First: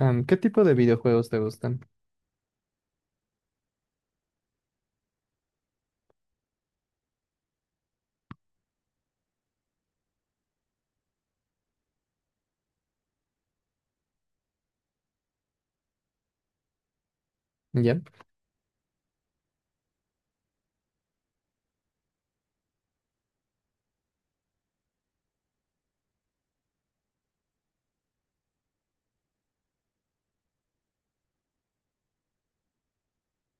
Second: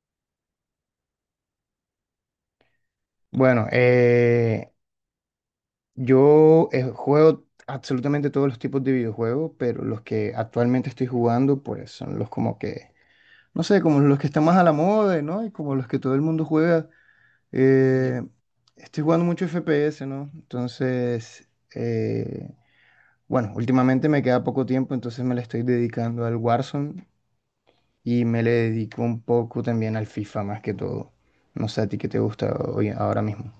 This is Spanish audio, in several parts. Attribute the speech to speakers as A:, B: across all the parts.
A: ¿Qué tipo de videojuegos te gustan?
B: Bueno, yo juego absolutamente todos los tipos de videojuegos, pero los que actualmente estoy jugando, pues son los como que, no sé, como los que están más a la moda, ¿no? Y como los que todo el mundo juega.
A: ¿Ya?
B: Eh, Estoy jugando mucho FPS, ¿no? Entonces, eh, bueno, últimamente me queda poco tiempo, entonces me le estoy dedicando al Warzone y me le dedico un poco también al FIFA más que todo. No sé a ti qué te gusta hoy, ahora mismo.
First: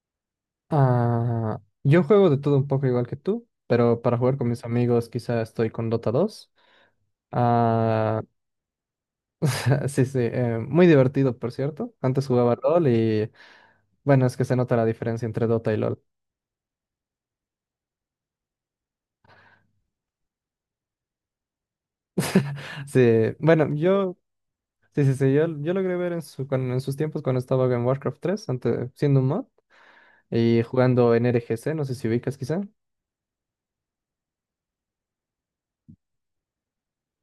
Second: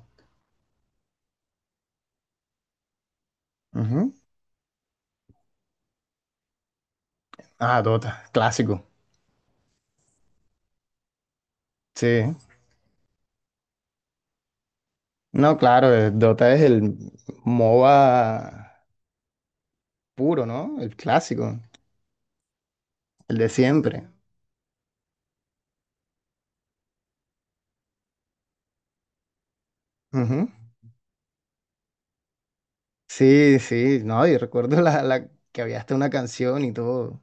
A: Yo juego de todo un poco igual que tú, pero
B: Ujú.
A: para jugar con mis amigos quizá estoy con Dota 2.
B: Ah,
A: Ah,
B: Dota, clásico.
A: sí, sí, muy divertido, por cierto. Antes
B: Sí,
A: jugaba LOL y bueno, es que se nota la diferencia entre
B: no,
A: Dota y
B: claro,
A: LOL.
B: Dota es el MOBA puro, ¿no? El clásico,
A: Sí,
B: el de
A: bueno,
B: siempre.
A: sí, sí, sí, yo logré ver en sus tiempos cuando estaba en Warcraft 3 antes, siendo un mod
B: Ujú.
A: y jugando en RGC, no sé si ubicas quizá.
B: Sí, sí, no, y recuerdo la que había hasta una canción y todo.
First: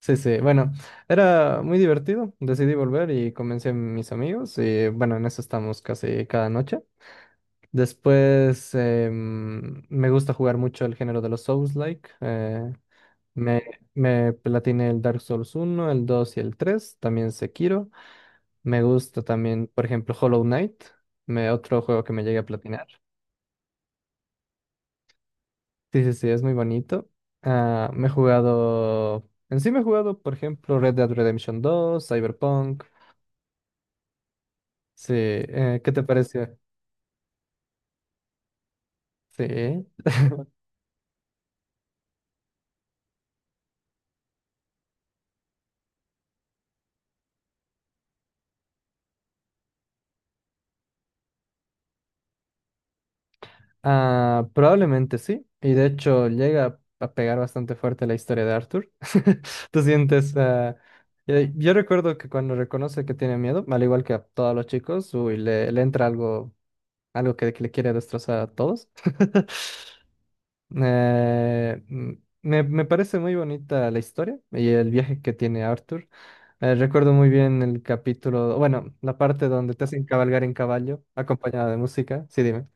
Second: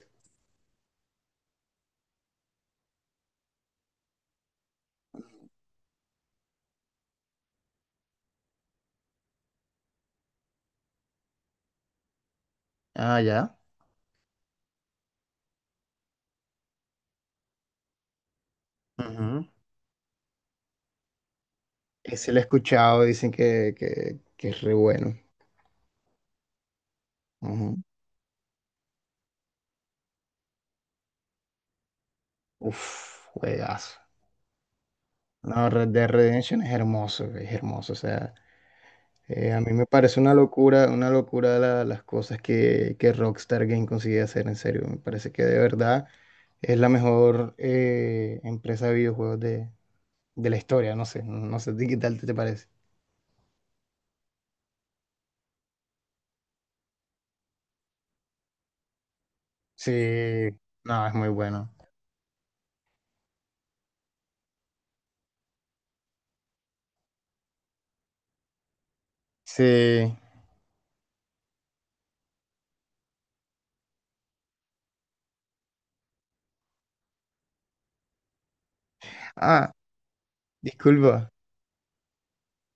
A: Sí, sí, bueno, era muy divertido. Decidí volver y convencí a mis amigos y bueno, en eso estamos casi cada noche. Después me gusta jugar mucho el género de los Souls-like.
B: Ah, ya.
A: Me, me platiné el Dark Souls uno el 2 y el 3 también Sekiro. Me gusta
B: Ujú.
A: también, por ejemplo, Hollow Knight, otro juego que me
B: Ese lo
A: llegué
B: he
A: a platinar.
B: escuchado, dicen que es re bueno.
A: Sí, sí, sí, es muy bonito.
B: Ujú.
A: En sí me he jugado, por ejemplo, Red Dead Redemption 2 Cyberpunk.
B: Uf, juegazo.
A: Sí,
B: No, Red
A: ¿qué te
B: Dead
A: pareció?
B: Redemption es hermoso, o sea. A mí me
A: Sí,
B: parece una locura las cosas que Rockstar Game consigue hacer, en serio. Me parece que de verdad es la mejor empresa de videojuegos de la historia, no sé, no sé, ¿a ti qué tal te parece?
A: probablemente sí. Y de hecho llega a pegar bastante fuerte la historia de Arthur. ¿Tú
B: Sí,
A: sientes?
B: no, es muy
A: Yo
B: bueno.
A: recuerdo que cuando reconoce que tiene miedo, al igual que a todos los chicos, uy, le entra algo, algo que le quiere destrozar a todos.
B: Sí.
A: Eh, mm, me parece muy bonita la historia y el viaje que tiene Arthur. Recuerdo muy bien el capítulo, bueno, la parte
B: Ah,
A: donde te hacen cabalgar en caballo,
B: disculpa.
A: acompañada de música. Sí, dime.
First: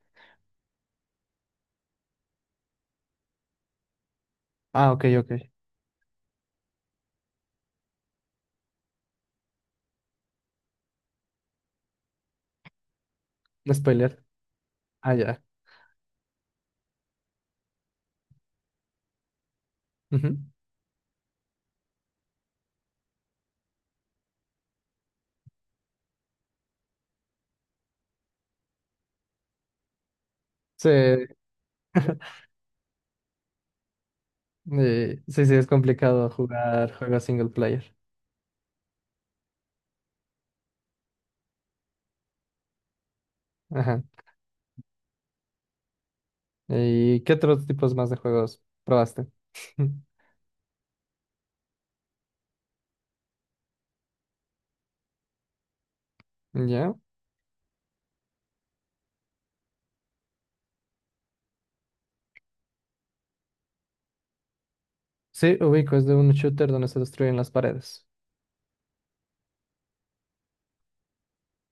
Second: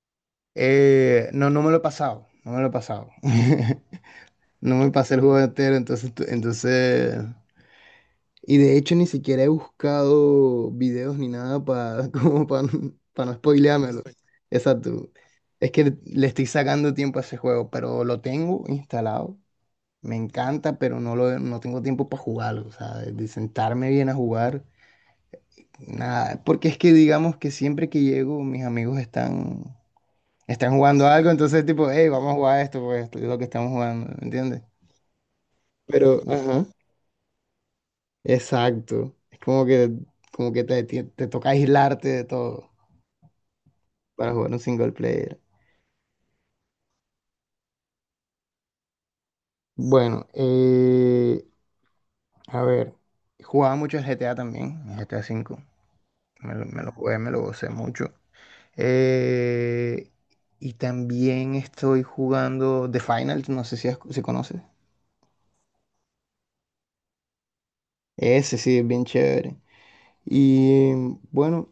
B: No, no me lo he pasado, no me lo he pasado. No me
A: Ah, ok,
B: pasé el juego
A: ok.
B: entero, entonces, entonces. Y de hecho ni siquiera he buscado videos ni nada para como para no
A: No
B: spoileármelo.
A: Spoiler.
B: Exacto.
A: Ah, ya.
B: Es que le estoy sacando tiempo a ese juego, pero lo tengo instalado. Me
A: Ujú.
B: encanta, pero no lo no tengo tiempo para jugarlo, o sea, de sentarme bien a jugar. Nada, porque es que digamos que siempre que llego mis amigos están
A: Sí,
B: jugando algo, entonces tipo, hey, vamos a jugar esto, pues esto es lo que estamos jugando, ¿entiendes?
A: sí, sí, es
B: Pero,
A: complicado
B: ajá.
A: jugar juegos single player.
B: Exacto. Es como que te toca aislarte de todo
A: Ajá.
B: para jugar un single player.
A: ¿Y qué otros tipos más de juegos probaste?
B: Bueno, a ver, jugaba mucho GTA también, GTA 5. Me lo
A: ¿Ya?
B: jugué, me lo gocé mucho. Eh, y también estoy jugando The Final, no sé si conoces.
A: Sí, ubico, es de un shooter donde se destruyen las paredes.
B: Ese sí, es bien chévere. Y bueno,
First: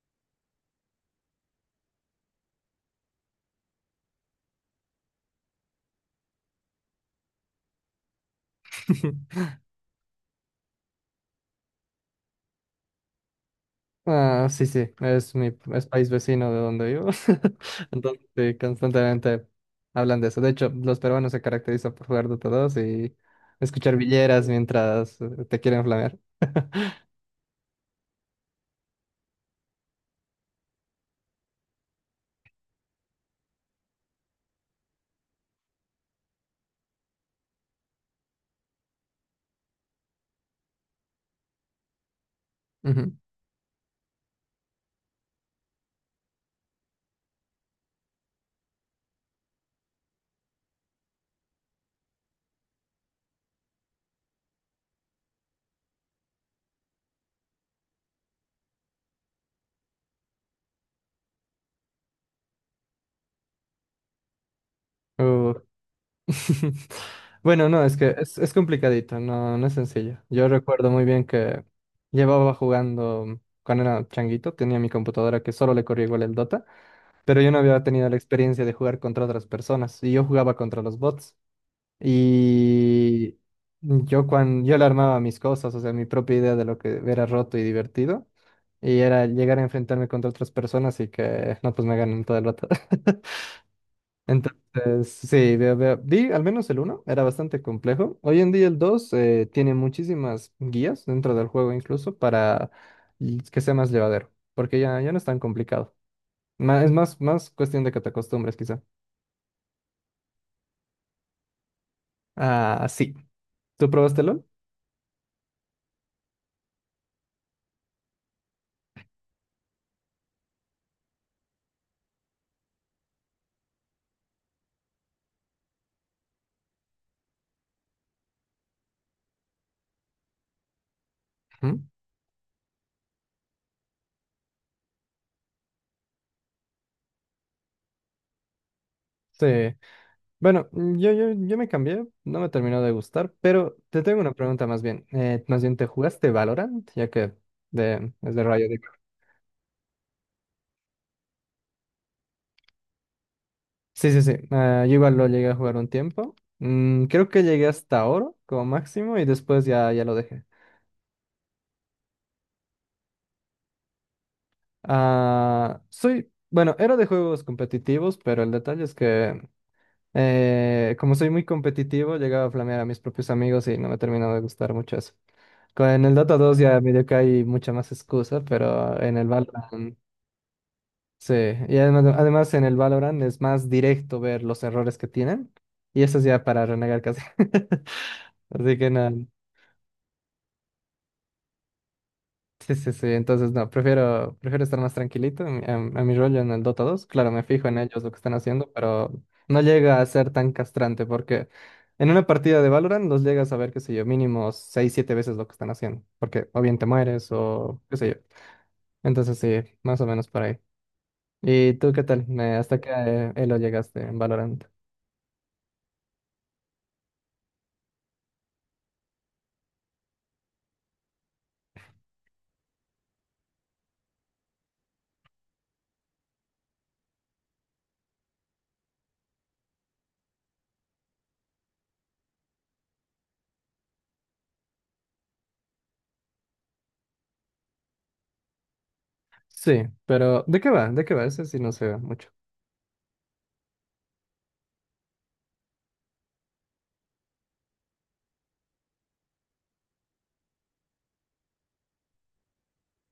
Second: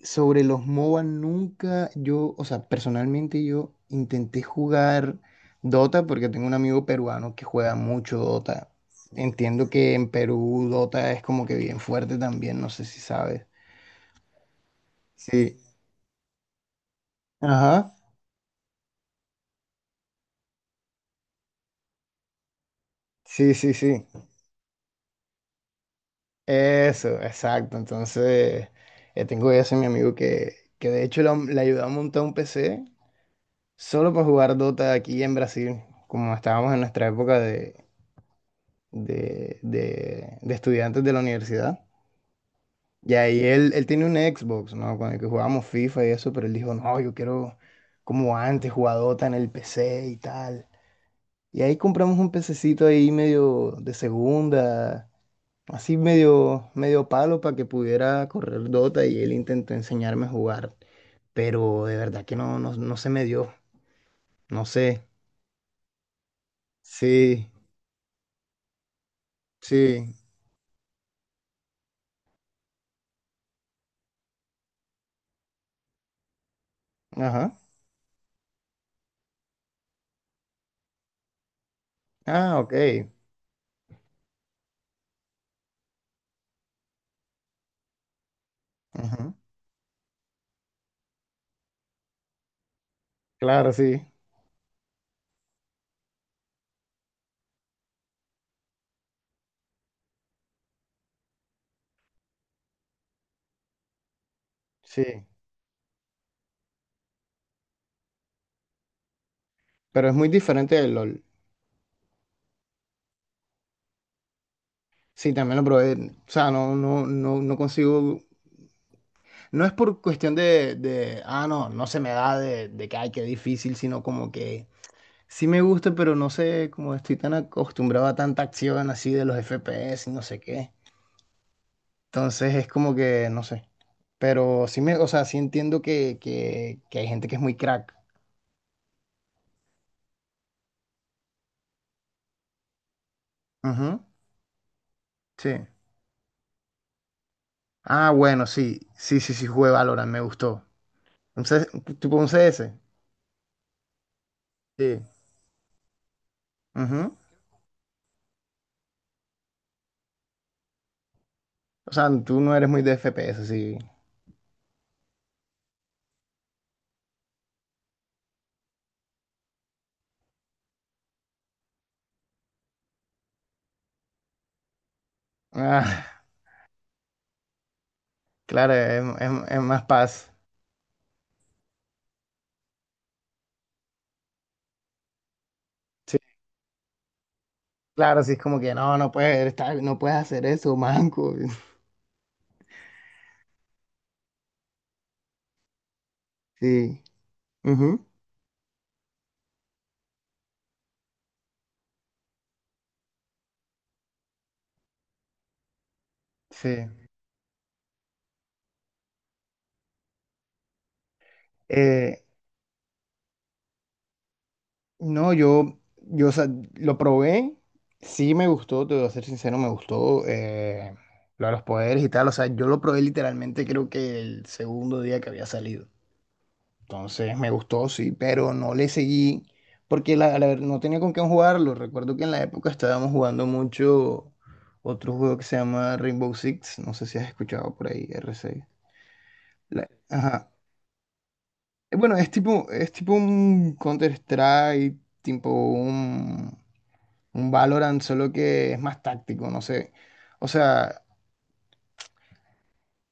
B: sobre los MOBA nunca yo, o sea, personalmente yo intenté jugar Dota porque tengo un amigo peruano que juega mucho Dota. Entiendo que en Perú Dota es como que bien fuerte también, no sé si sabes.
A: Ah, sí, sí,
B: Sí.
A: es país vecino de donde vivo.
B: Ajá.
A: Entonces, sí, constantemente hablan de eso. De hecho, los peruanos se caracterizan por jugar Dota 2 y
B: Sí, sí,
A: escuchar
B: sí.
A: villeras mientras te quieren flamear.
B: Eso, exacto. Entonces, tengo ese mi amigo que de hecho le ayudó a montar un PC solo para jugar Dota aquí en Brasil, como estábamos en nuestra época de estudiantes de la universidad. Y
A: Ujú.
B: ahí él tiene un Xbox, ¿no? Con el que jugábamos FIFA y eso, pero él dijo, no, yo quiero como antes, jugadota en el PC y tal. Y ahí compramos un pececito ahí medio de segunda, así medio, medio palo para que pudiera correr Dota y él intentó enseñarme a jugar. Pero de verdad que no, no, no se me dio. No sé.
A: Uh.
B: Sí,
A: Bueno, no, es que es complicadito, no, no es
B: sí.
A: sencillo. Yo recuerdo muy bien que llevaba jugando cuando era changuito, tenía mi computadora que solo le corría igual el Dota, pero yo
B: Ajá.
A: no había tenido la experiencia de jugar contra otras personas y yo jugaba contra los bots.
B: Ah, ok.
A: Y yo cuando yo le armaba mis cosas, o sea, mi propia idea de lo que era roto y divertido, y era
B: Ajá.
A: llegar a enfrentarme contra otras personas y que no, pues me ganen todo el rato.
B: Claro, sí.
A: Entonces, sí, vi al menos el uno era bastante complejo. Hoy en día el 2 tiene muchísimas guías dentro del juego incluso que sea más llevadero, porque ya, ya no es
B: Sí.
A: tan complicado. Es más, más cuestión de que te acostumbres quizá.
B: Pero es muy diferente del LOL.
A: Ah, sí. ¿Tú probaste LOL?
B: Sí, también lo probé. O sea, no, no, no, no consigo. No es por cuestión no, no se me da de que, ay, qué difícil, sino como que sí me gusta, pero no sé, como estoy tan acostumbrado a tanta acción así de los FPS y no sé qué.
A: Ujú.
B: Entonces es como que, no sé. Pero sí me, o sea, sí entiendo que hay gente que es muy crack.
A: Sí. Bueno, yo me cambié, no me terminó de gustar, pero
B: Ujú,
A: te tengo una pregunta más bien. Más
B: sí.
A: bien, ¿te jugaste Valorant? Ya que
B: Ah,
A: es de
B: bueno,
A: Rayo
B: sí,
A: Digo.
B: sí, sí, sí, jugué Valorant, me gustó. Entonces tipo un CS.
A: Sí, sí, sí. Yo
B: Sí.
A: igual lo llegué a jugar un tiempo.
B: Ujú.
A: Creo que llegué hasta oro como máximo y después ya, ya lo dejé.
B: O sea, tú no eres muy de FPS, sí.
A: Bueno, era de juegos competitivos, pero el detalle es que como soy muy competitivo, llegaba a flamear a mis propios amigos y no me terminó de gustar mucho eso.
B: Ah,
A: Con el Dota 2 ya medio que hay mucha más excusa,
B: claro,
A: pero
B: es,
A: en el
B: es- es más
A: Valorant,
B: paz.
A: sí, y además, además en el Valorant es más directo ver los errores que tienen. Y
B: Sí,
A: eso es ya para renegar casi.
B: claro, sí, es como que
A: Así que
B: no, no
A: nada.
B: puedes estar, no puedes hacer eso, manco.
A: Sí, sí, sí. Entonces, no, prefiero estar más tranquilito a mi rollo en el Dota
B: Sí.
A: dos Claro, me fijo en ellos
B: Ujú,
A: lo que están haciendo, pero no llega a ser tan castrante porque en una partida de Valorant los llegas a ver, qué sé yo, mínimo 6 7 veces lo que están haciendo. Porque o
B: sí.
A: bien te mueres o qué sé yo. Entonces, sí, más o menos por ahí. ¿Y tú qué
B: Eh,
A: tal? ¿Hasta qué elo llegaste en Valorant?
B: no, yo, o sea, lo probé, sí me gustó, te voy a ser sincero, me gustó lo de los poderes y tal. O sea, yo lo probé literalmente creo que el segundo día que había salido. Entonces me gustó, sí, pero no le seguí porque no tenía con quién jugarlo. Recuerdo que en la época estábamos jugando mucho otro juego que se llama Rainbow Six. No sé si has escuchado por ahí, R6.
A: Sí, pero
B: Ajá.
A: ¿de qué va? ¿De qué va? Ese sí no se ve
B: Bueno, es
A: mucho.
B: tipo, es tipo un Counter-Strike, tipo un Valorant, solo que es más táctico, no sé. O sea,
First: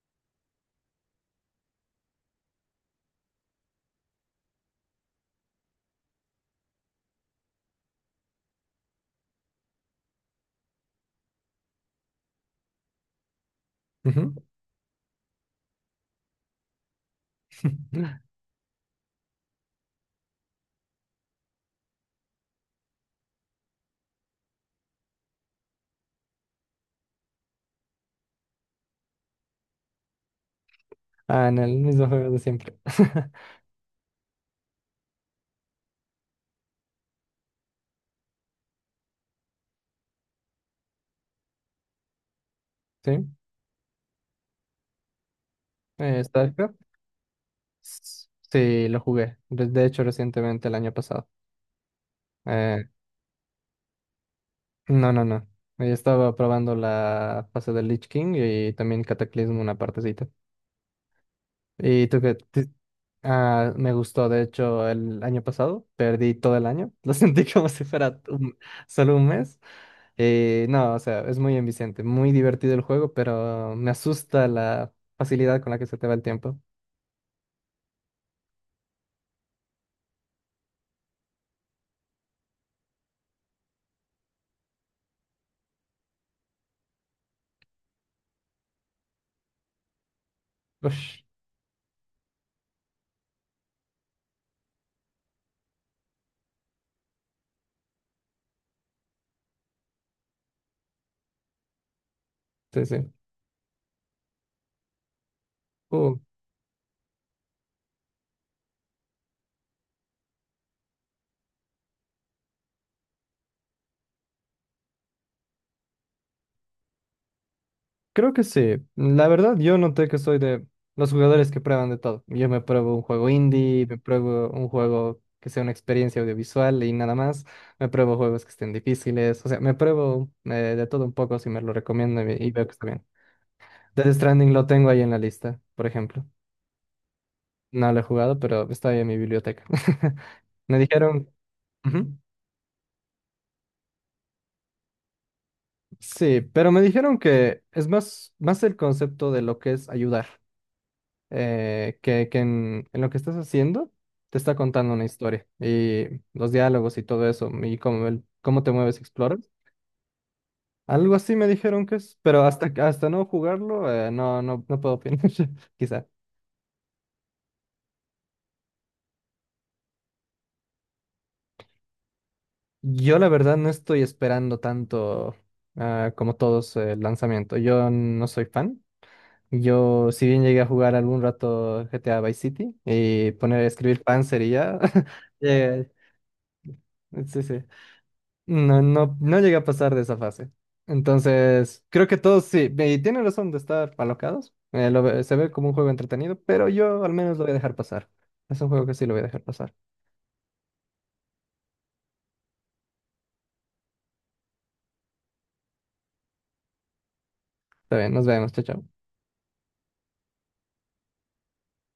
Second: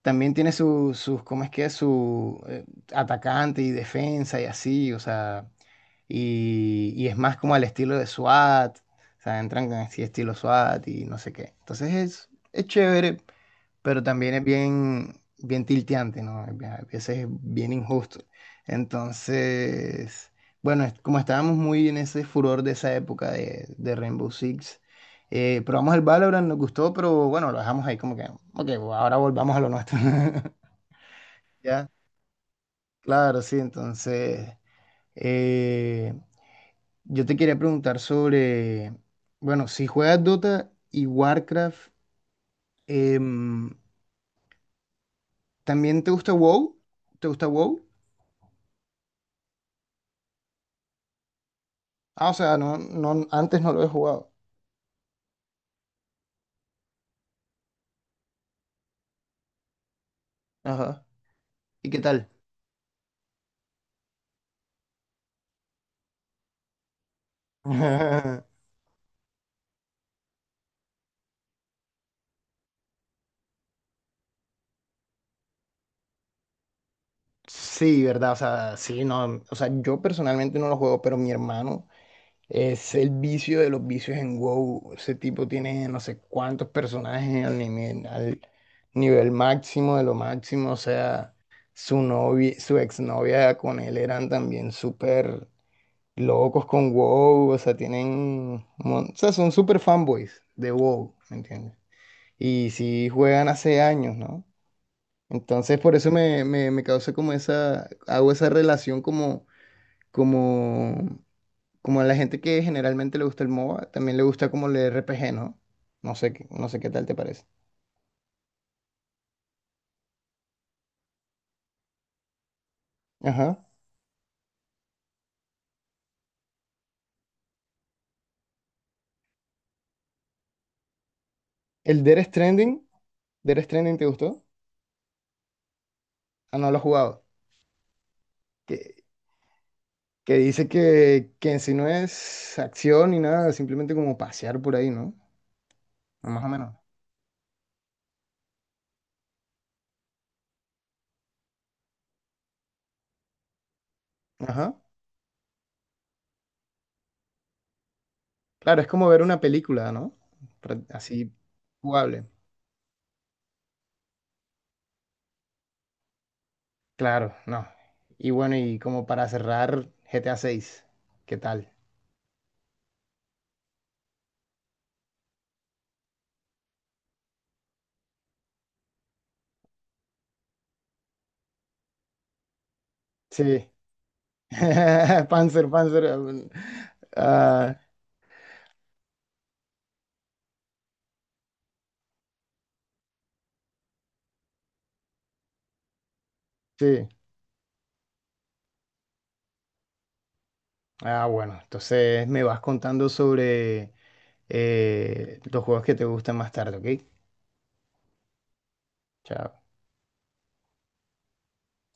B: también tiene sus, ¿cómo es que? ¿Es? Su atacante y defensa y así, o sea, y es más como al estilo de SWAT, o sea, entran con así estilo SWAT y no sé qué. Entonces es chévere, pero también
A: Ujú.
B: es bien, bien tilteante, ¿no? Es a veces es bien injusto. Entonces, bueno, como estábamos muy en ese furor de esa época de Rainbow Six, probamos el Valorant, nos gustó, pero bueno, lo dejamos ahí como que, ok, ahora volvamos a lo nuestro.
A: Ah, en el
B: Ya,
A: mismo juego de siempre.
B: claro, sí, entonces, eh, yo te quería preguntar sobre, bueno, si juegas Dota y Warcraft,
A: Sí,
B: em, ¿también te gusta
A: StarCraft.
B: WoW? ¿Te gusta WoW?
A: Sí, lo jugué. De hecho, recientemente, el año pasado.
B: Ah, o sea, no,
A: Eh,
B: no, antes no lo he jugado.
A: no, no, no. Estaba probando la fase del Lich King y también Cataclismo una partecita.
B: Ajá. ¿Y qué
A: ¿Y tú
B: tal?
A: qué? Ah, me gustó, de hecho, el año pasado. Perdí todo el año. Lo sentí como si fuera solo un mes. No, o sea, es muy enviciante, muy divertido el juego, pero me asusta la facilidad con la que se te va el tiempo.
B: Sí, ¿verdad? O sea, sí, no. O sea, yo personalmente no lo juego, pero mi hermano es el vicio de los vicios en WoW. Ese tipo tiene no sé cuántos personajes al nivel máximo de lo máximo. O
A: Ush,
B: sea, su novia, su exnovia con él eran también súper locos con WoW. O sea, son súper fanboys de WoW, ¿me entiendes? Y
A: sí, sí.
B: sí juegan hace años, ¿no? Entonces por eso
A: Uh,
B: me causa como esa, hago esa relación como, como a la gente que generalmente le gusta el MOBA, también le gusta como el RPG, ¿no? No sé, no sé qué tal te parece.
A: Creo que sí. La verdad, yo noté que soy de los jugadores que prueban de todo. Yo me pruebo un juego
B: Ajá.
A: indie, me pruebo un juego que sea una experiencia audiovisual y nada más. Me pruebo juegos que estén difíciles. O sea, me pruebo de todo un poco si me lo
B: El Death
A: recomiendan y veo que
B: Stranding,
A: está bien.
B: Death Stranding, ¿te
A: Death
B: gustó?
A: Stranding lo tengo ahí en la lista, por ejemplo.
B: Ah, no lo has jugado.
A: No lo he jugado, pero
B: Que,
A: está ahí en mi biblioteca.
B: que dice
A: Me dijeron.
B: que en sí no
A: Ujú.
B: es acción ni nada, simplemente como pasear por ahí, ¿no?
A: Sí,
B: Más o
A: pero
B: menos.
A: me dijeron que es más, más el concepto de lo que es ayudar, que en lo que estás haciendo te está
B: Ajá.
A: contando una historia y los diálogos y todo eso, y cómo, cómo te
B: Claro, es
A: mueves,
B: como ver una
A: exploras.
B: película, ¿no?
A: Algo
B: Así
A: así me dijeron que es,
B: jugable.
A: pero hasta no jugarlo, no, no, no puedo opinar, quizá.
B: Claro, no. Y bueno, como para cerrar, GTA 6, ¿qué tal?
A: Yo la verdad no estoy esperando tanto como todos el lanzamiento. Yo no soy fan. Yo, si bien llegué a jugar algún rato GTA Vice City y poner a
B: Sí.
A: escribir Panzer y ya,
B: Panzer,
A: eh,
B: Panzer.
A: sí, sí.
B: Ah,
A: No, no, no llegué a pasar de esa fase. Entonces, creo que todos sí, y tienen razón de estar alocados. Se ve como un juego entretenido, pero yo
B: sí.
A: al menos lo voy a dejar pasar. Es un juego que sí lo voy a dejar pasar.
B: Ah, bueno, entonces me vas contando sobre los juegos que te gustan más tarde, ¿ok?
A: Está bien, nos vemos, chao, chao.
B: Chao.